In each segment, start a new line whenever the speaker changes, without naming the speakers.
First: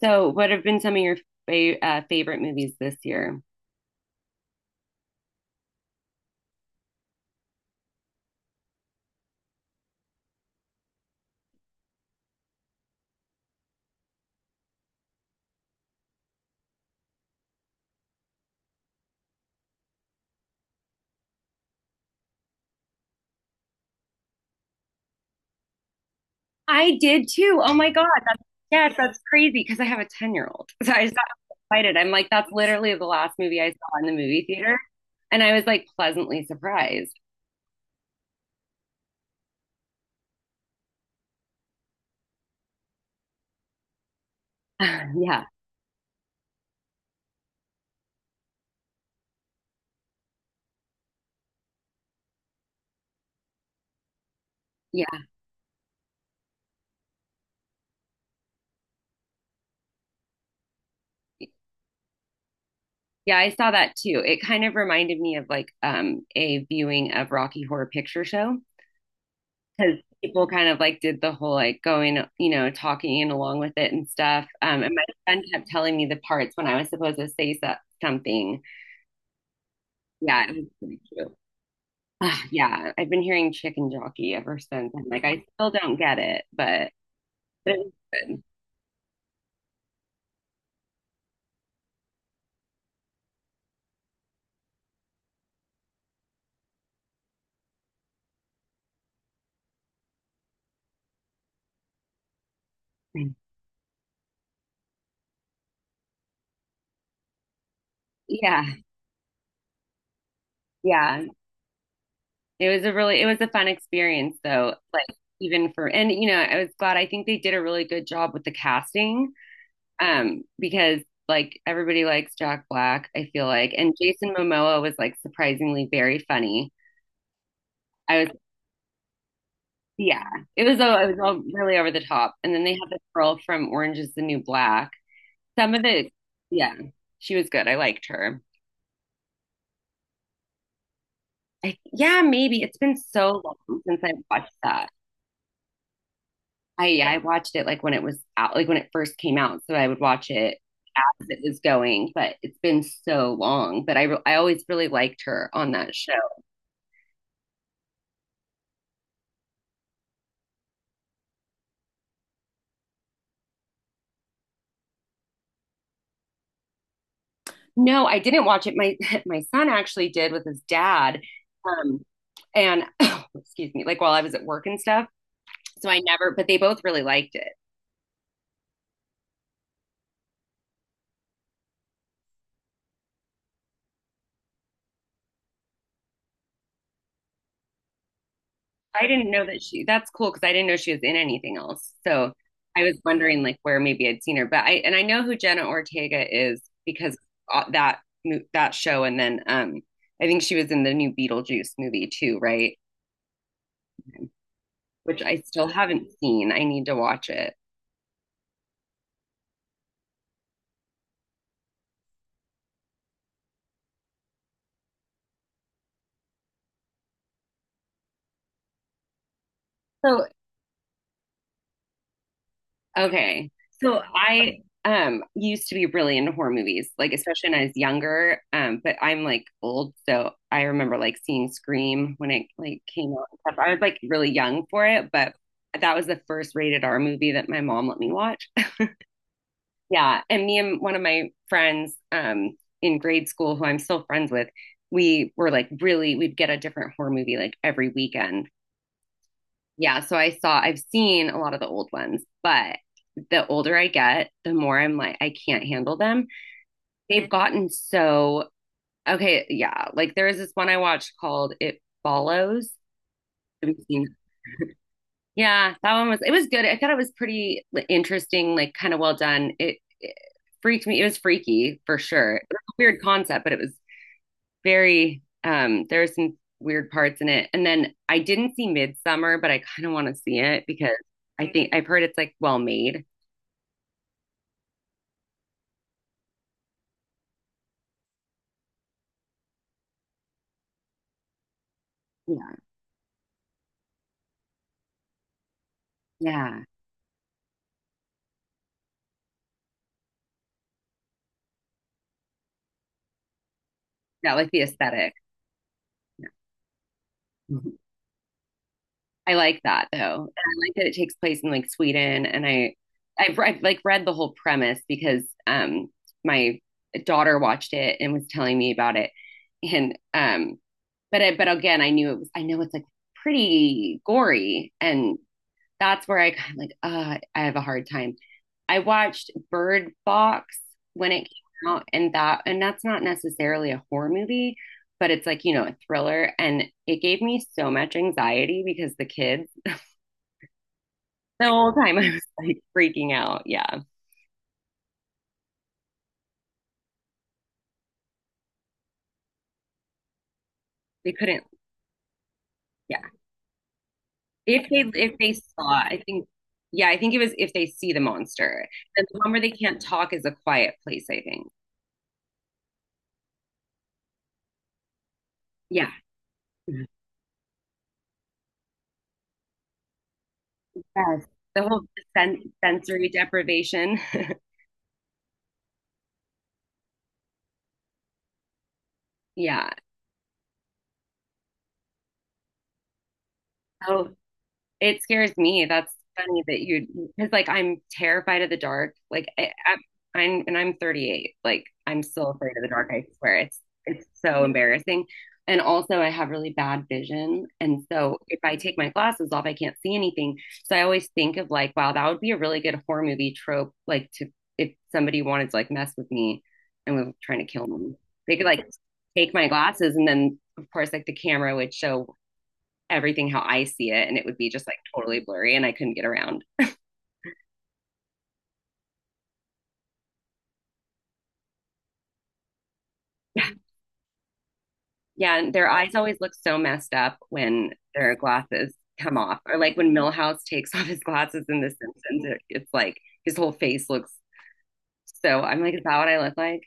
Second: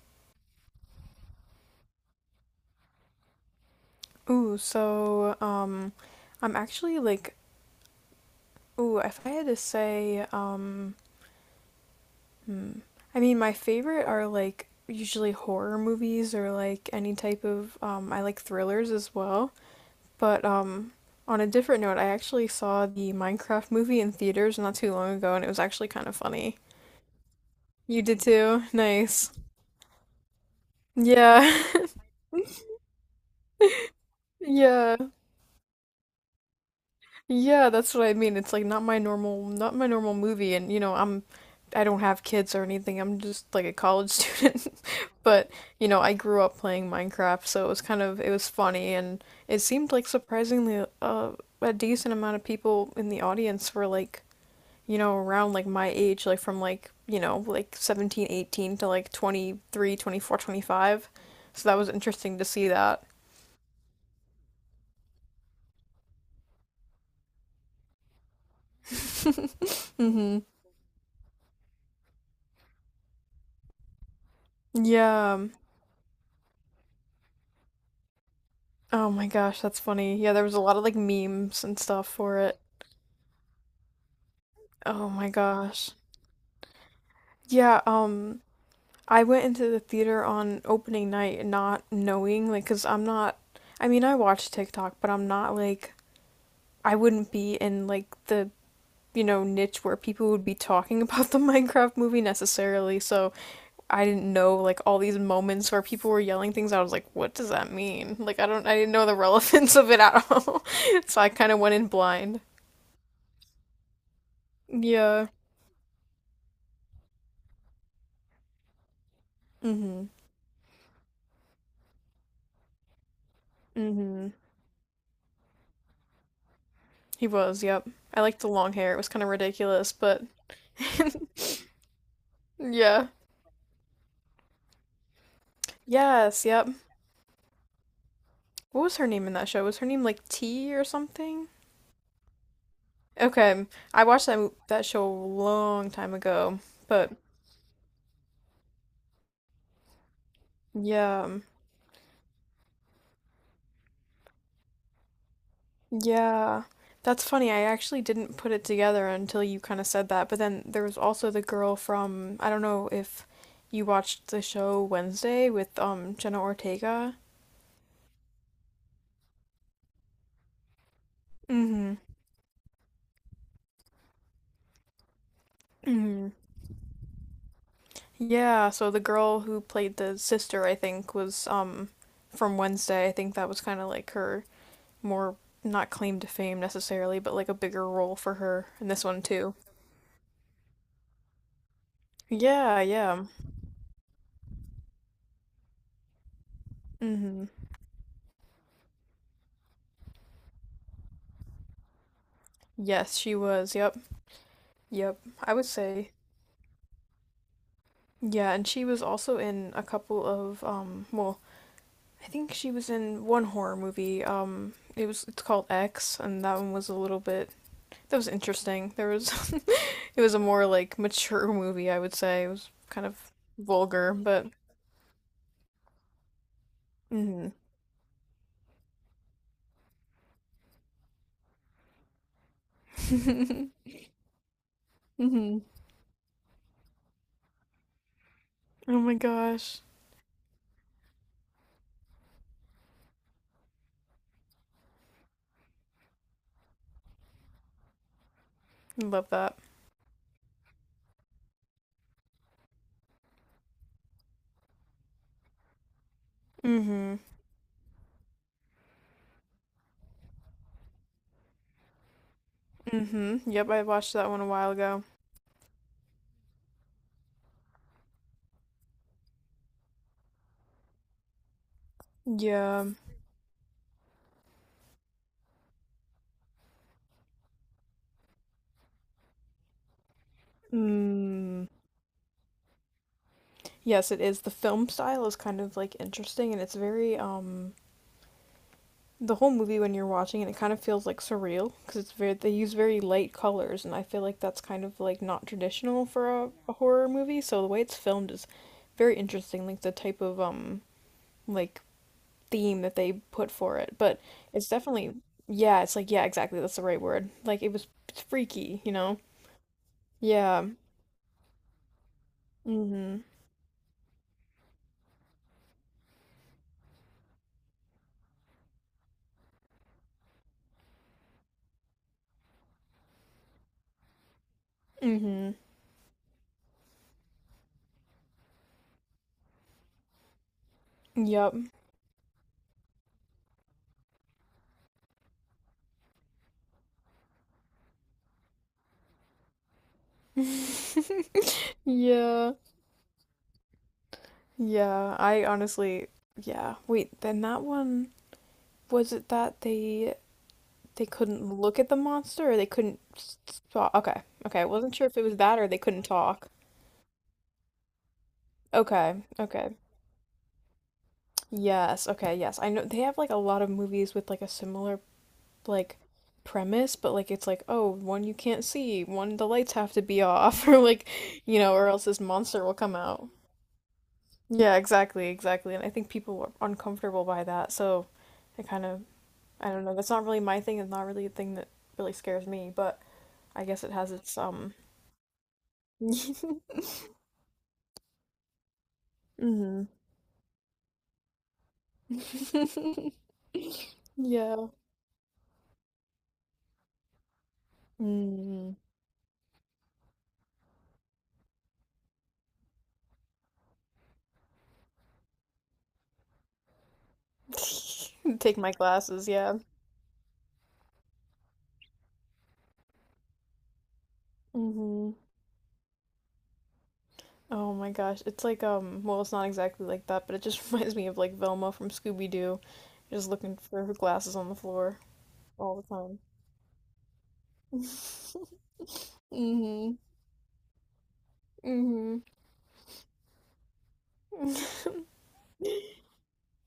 So, what have been some of your favorite movies this year?
Ooh, I'm actually like, if I had to say, hmm, my favorite are usually horror movies or like any type of I like thrillers as well. But on a different note, I actually saw the Minecraft movie in theaters not too long ago, and it was actually kind of funny.
I did too. Oh my
You
God.
did
That's,
too?
yes, that's
Nice.
crazy because I have a 10-year-old. So I just got
Yeah.
excited. I'm like, that's literally the last movie I saw in the movie theater.
Yeah.
And I was like pleasantly surprised.
Yeah, that's what I mean. It's like not my normal movie, and I don't have kids or anything. I'm just like a college student,
yeah.
but you know, I grew up playing Minecraft, so it was funny, and it seemed like surprisingly, a decent amount of people in the audience were like, you know,
Yeah.
around like my age, like from like 17, 18 to like 23, 24, 25. So that was interesting to see that.
Yeah, I saw that too. It kind of reminded me of like a viewing of Rocky Horror Picture Show, because
hmm
people kind of like did the whole like going, you know, talking and along with it and stuff. And my friend
Yeah.
kept telling me the parts when I was supposed to say something.
Oh my gosh, that's funny. Yeah, there
Yeah,
was
it
a
was
lot of like
pretty cute.
memes and stuff for
Ah,
it.
yeah, I've been hearing chicken jockey ever since. I'm
Oh
like,
my
I still
gosh.
don't get it, but it
Yeah,
was
I went into the theater on opening night not knowing because 'cause I'm not I mean, I watch TikTok, but I wouldn't be in the niche where people would be talking about the Minecraft movie necessarily. So,
good.
I didn't know like all these moments where people were yelling things. I was like, "What does that mean?" Like
Yeah,
I didn't know the relevance of it at all. So,
yeah.
I kind of went in blind.
It was a really, it was a fun experience though. Like
Yeah.
even for, and you know, I was glad. I think they did a really good job with the casting.
hmm
Because like everybody likes Jack Black, I feel like, and
hmm
Jason Momoa was like surprisingly very funny.
He was, yep.
I
I
was,
liked the long hair. It was kind of ridiculous, but
yeah, it was all really over the top. And then they had the
yeah.
girl from Orange is the New Black. Some of it,
Yes, yep.
yeah, she was good. I liked her.
What was her name in that show? Was her name like T or something?
Yeah, maybe it's been so
Okay.
long since
I
I
watched
watched
that
that.
show a long time ago,
I Yeah,
but
I watched it like when it was out, like when it first came out, so I would watch it as
yeah.
it was going. But it's been so long. But I always really liked her on that show.
Yeah. That's funny. I actually didn't put it together until you kind of said that. But then there was also the girl from, I don't know if you watched the show Wednesday with Jenna Ortega.
No, I didn't watch it. My my son actually did with his dad.
Mm-hmm.
Um, and excuse me, like while I was at work and stuff. So I never, but they both really liked it.
Yeah, so the girl who played the sister, I think, was from Wednesday. I think that was kind of like her more not claim to fame necessarily, but like a bigger role for her in this
I
one
didn't know
too.
that that's cool because I didn't know she was in anything else. So
Yeah,
I was
yeah.
wondering like where maybe I'd seen her, but and I know who Jenna Ortega is because
Mm-hmm.
that show. And then, I think she was in the new Beetlejuice movie too, right?
Yes, she was. Yep. Yep.
Which I
I would
still haven't
say.
seen. I need to watch it.
Yeah, and she was also in a couple of I think she was in one horror movie. It's called X and that one was a little bit that was interesting. There was it
So
was a more like mature movie, I would say. It was kind of
okay. So
vulgar, but
I used to be really into horror movies, like
hmm
especially when I was younger. But I'm like old, so I remember like seeing Scream when it like came out and stuff. I
hmm
was like really young for it, but that was the first rated R movie that my mom let me watch.
Oh my gosh.
Yeah, and me and one of my friends in grade school who I'm still friends with, we were like really we'd get a different horror movie like every weekend.
I love that.
Yeah, so I've seen a lot of the old ones, but the older I get, the more I'm like, I can't handle them.
Hmm
They've gotten so, okay, yeah. Like there was this one I watched called It Follows.
hmm Yep,
Have
I
you
watched
seen?
that one a while ago.
Yeah, that one was, it was good. I thought it was pretty like, interesting, like kind of well done. It freaked me. It was freaky for sure. It was a
Yeah.
weird concept, but it was very there are some weird parts in it. And then I didn't see Midsummer, but I kind of want to see it because I
Mm.
think I've heard it's like well made.
Yes, it is. The film style is kind of like interesting and it's very the whole movie when you're watching it, it kind of feels like surreal because it's very they
Yeah.
use very light colors, and I feel like that's kind of like not traditional for
Yeah.
a horror movie. So the way it's filmed is very interesting, like the type of like theme that they put for it. But
That like the
it's
aesthetic.
definitely yeah, it's like yeah,
Yeah.
exactly, that's the right word. Like
Mhm.
it's freaky, you know?
I like that though. And I
Yeah.
like that it takes place in like Sweden and
hmm
I've like read the whole premise because my daughter watched it and was telling me about it and but again I know it's like pretty gory and
hmm
that's where I kind of I have a hard time. I watched Bird Box when it
Yep.
came out, and that's not necessarily a horror movie, but it's like, you know, a thriller. And it gave me so much anxiety because the kids, the whole time I was
Yeah.
like freaking out. Yeah.
Yeah. I honestly yeah. Wait, then that one was it that they
They couldn't,
couldn't look at the monster or they
yeah.
couldn't talk? Okay. Okay. I wasn't sure
If
if it
they
was that or
saw,
they
I
couldn't
think,
talk.
yeah, I think it was if they see the monster. And the
Okay.
one where they
Okay.
can't talk is a quiet place, I think.
Yes. Okay. Yes. I know they have like a lot of movies with like a similar
Yeah.
like premise, but like it's like, oh, one you can't see, one the lights have to be off or like,
Yes.
you
The
know,
whole
or else this monster will come
sensory
out.
deprivation.
Yeah, exactly, exactly. And I think people were uncomfortable by that, so I kind of I
Yeah.
don't know. That's not really my thing. It's not really a thing that really scares me, but I guess it
Oh,
has its.
it scares me. That's funny that you, Because like I'm terrified of the dark.
hmm
I'm, and I'm 38. Like I'm still afraid of the dark. I swear it's so
yeah.
embarrassing. And also, I have really bad vision, and so if I
Mm.
take my glasses off, I can't see anything. So I always think of like, wow, that would be a really good horror movie trope. Like to If somebody wanted to like mess with me and was trying to kill me, they could
Take
like
my glasses.
take my
Yeah.
glasses, and then of course like the camera would show everything how I see it and it would be just like
hmm
totally blurry and I couldn't get around.
Oh my gosh, it's like. Well, it's not exactly like that, but it just reminds me of like Velma from Scooby Doo, just looking for her glasses on the floor
Yeah, and their
all
eyes
the
always
time.
look so messed up when their glasses come off or like when
hmm
Millhouse takes off his glasses in The
hmm
Simpsons, it's like his whole face looks so I'm like, is that what I look like?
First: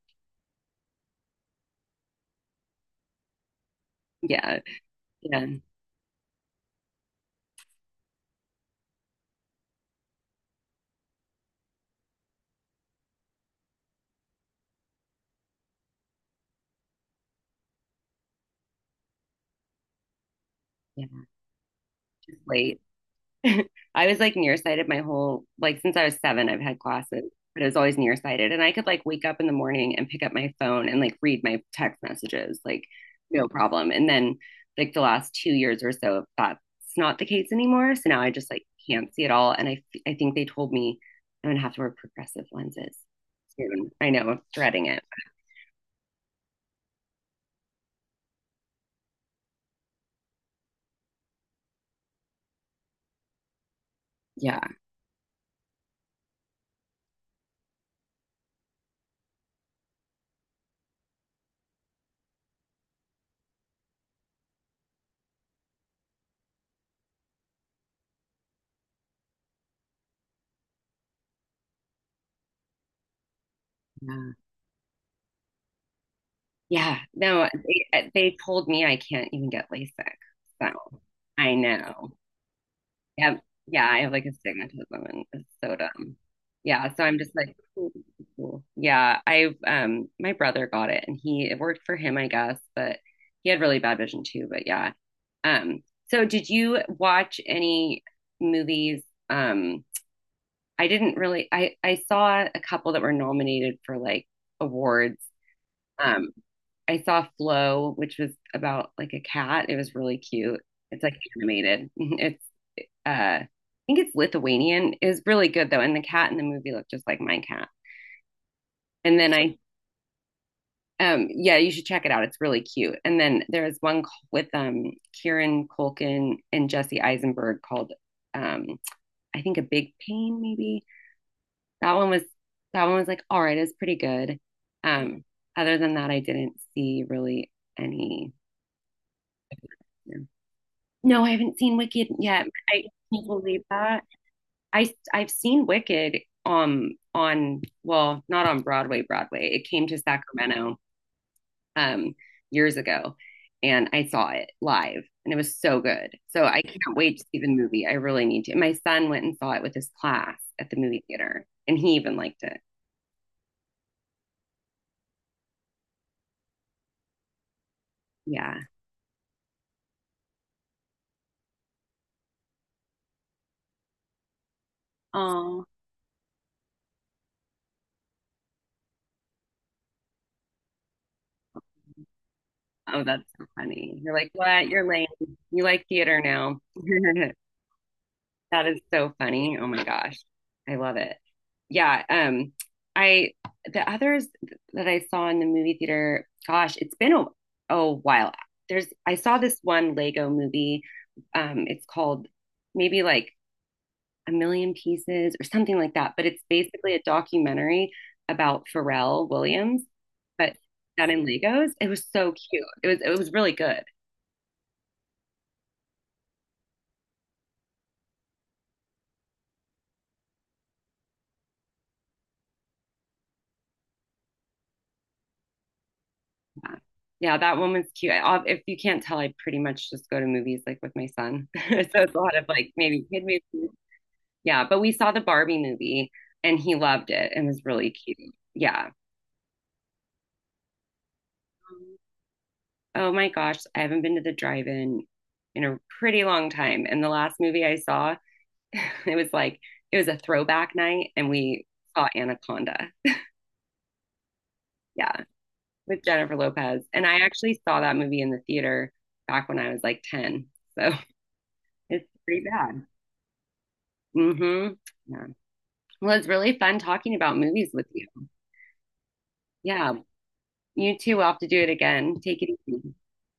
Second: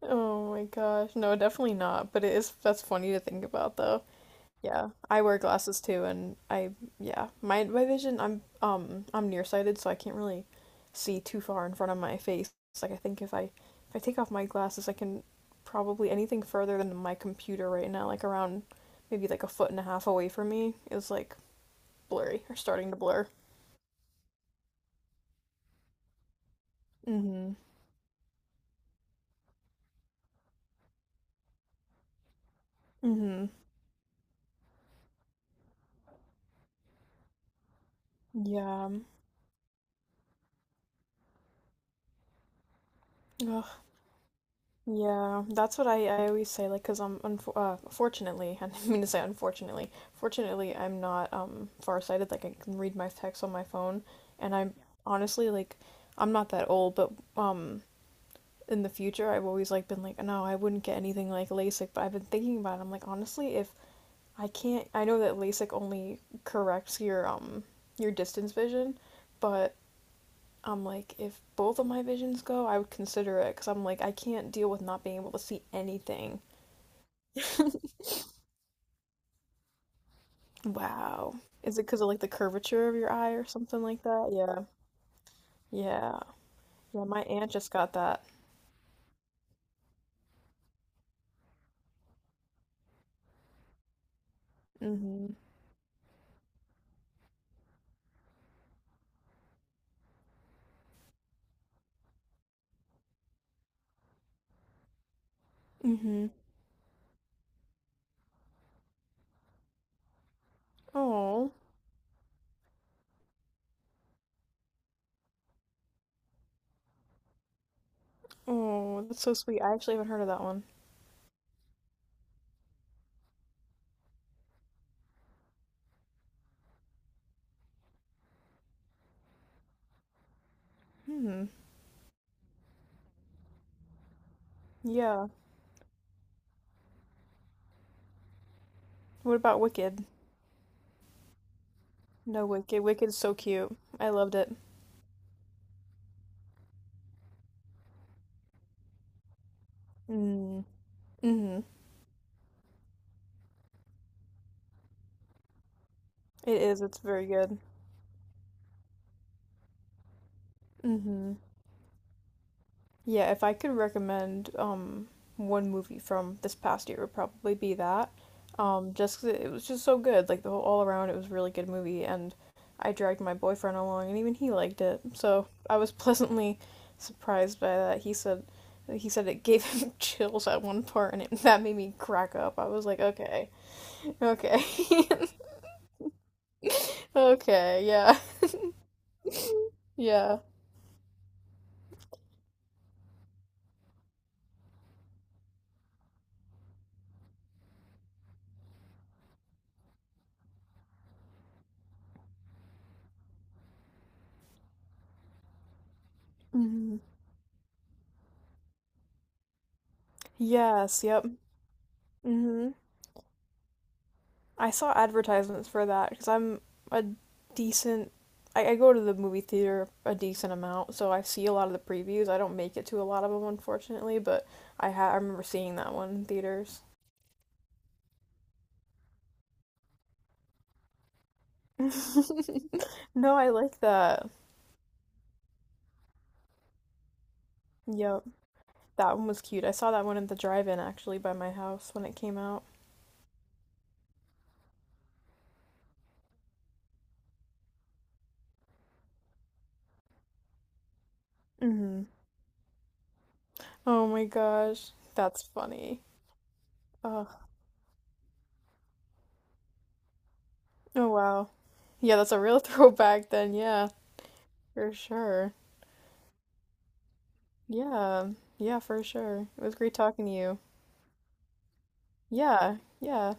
oh my gosh. No, definitely not. But it is. That's funny to think about, though.
yeah,
Yeah, I wear
yeah,
glasses too, and I yeah, my vision I'm nearsighted, so I can't really see too far in front of my face. It's like I think if I take off my glasses, I can probably anything further than my computer right now, like around maybe like a foot and a half away from me, is
yeah.
like blurry or
Late.
starting to blur.
I was like nearsighted my whole like since I was seven, I've had glasses
Mm-hmm.
but it was always nearsighted. And I could like wake up in the morning and pick up my phone and like read my text messages, like
Mm-hmm.
no problem. And then like the last 2 years or so, that's not the case anymore. So now I just like
Yeah.
can't see at all. And I think they told me I'm gonna have to wear progressive lenses
Ugh.
soon. I know, I'm dreading it.
Yeah, that's what I always say, like, because I'm unfor fortunately, I didn't mean to say unfortunately, fortunately, I'm not farsighted. Like, I can read my text on my phone, and
Yeah.
honestly like, I'm not that old, but in the future, I've always like been like, no, I wouldn't get anything like LASIK, but I've been thinking about it. I'm like, honestly, if I can't, I know that LASIK only corrects your distance vision, but I'm like, if both of my visions go, I would consider it because I'm like, I
Yeah.
can't deal with not being able to see anything.
Yeah. No, they told me I can't even get LASIK. So
Wow.
I
Is it because of
know.
like the curvature of your eye
Yeah,
or something
yeah, I
like
have like
that? Yeah.
astigmatism and it's so dumb.
Yeah.
Yeah, so
Yeah,
I'm
my
just
aunt
like,
just
cool,
got that.
cool, cool. Yeah, I've my brother got it and he it worked for him, I guess, but he had really bad vision too, but yeah.
Mm-hmm.
Um, so did you watch any movies? Um, I didn't really I saw a couple that were nominated for like awards.
Mm-hmm.
Um, I saw Flow, which was about like a cat. It was really cute. It's like
Oh.
animated. It's I think it's Lithuanian. It was really good though. And the cat in the movie looked just like my cat.
Oh,
And
that's
then
so
I,
sweet. I actually haven't heard of that one.
yeah, you should check it out. It's really cute. And then there's one with Kieran Culkin and Jesse Eisenberg called, um, I think, A Big Pain, maybe.
Hmm.
That one was, that one was like, all right, it's pretty good. Um,
Yeah.
Other than that, I didn't see really any.
What about Wicked?
No, No, I haven't seen Wicked yet.
No, Wicked.
I
Wicked's
can't
so
believe
cute.
that.
I loved it.
I've seen Wicked on well, not on Broadway, Broadway. It came to
Mm.
Sacramento
Mm-hmm.
um years ago and I saw it live and it was so good. So
It
I
is.
can't
It's
wait to
very
see the
good.
movie. I really need to. And my son went and saw it with his class at the movie
Mm-hmm.
theater and he even liked it.
Yeah, if I could recommend one movie from this past year, it would probably be that.
Yeah.
Just 'cause it was just so good. Like the whole all around, it was a really good movie, and I dragged my boyfriend along, and even he liked it. So
Oh,
I was pleasantly surprised by that. He said it gave him chills at one part, and that made me crack up. I was like,
oh, that's so
okay,
funny. You're like,
okay,
what? You're lame. You like theater now.
okay, yeah,
That is so funny. Oh my gosh.
yeah.
I love it. Yeah, I The others that I saw in the movie theater, gosh, it's been a while. There's I saw this one Lego movie. It's called maybe like A Million Pieces or something like that, but it's basically
hmm
a documentary about Pharrell Williams, but
Yes,
done in
yep.
Legos. It was so cute.
hmm
It was really good.
I saw advertisements for that because I'm a decent. I go to the movie theater a decent amount, so I see a lot of the previews. I don't make it to a lot of them, unfortunately, but I remember seeing that one in
Yeah,
theaters.
Yeah, that one was cute. If you can't tell, I pretty much just go to movies like with my son. So it's a lot of like maybe kid
No, I
movies.
like that.
Yeah, but we saw the Barbie movie and he loved it and was really
Yep,
cute. Yeah.
that one was cute. I saw that one at the drive-in actually by my house when it came out.
Oh my gosh, I haven't been to the drive-in in a pretty long time. And the last movie I saw, it was like it was a throwback night and we
Hmm
saw Anaconda.
Oh my gosh,
Yeah,
that's funny.
with Jennifer Lopez. And I
Oh,
actually saw that movie in the theater back when I was like 10. So
oh wow.
it's
Yeah, that's a
pretty
real
bad.
throwback then. Yeah,
Mm-hmm.
for
Yeah.
sure.
Well, it's really fun talking about movies with you.
Yeah, yeah, for sure. It was
Yeah.
great talking to you.
You too will have to do it again. Take it
Yeah,
easy.
yeah.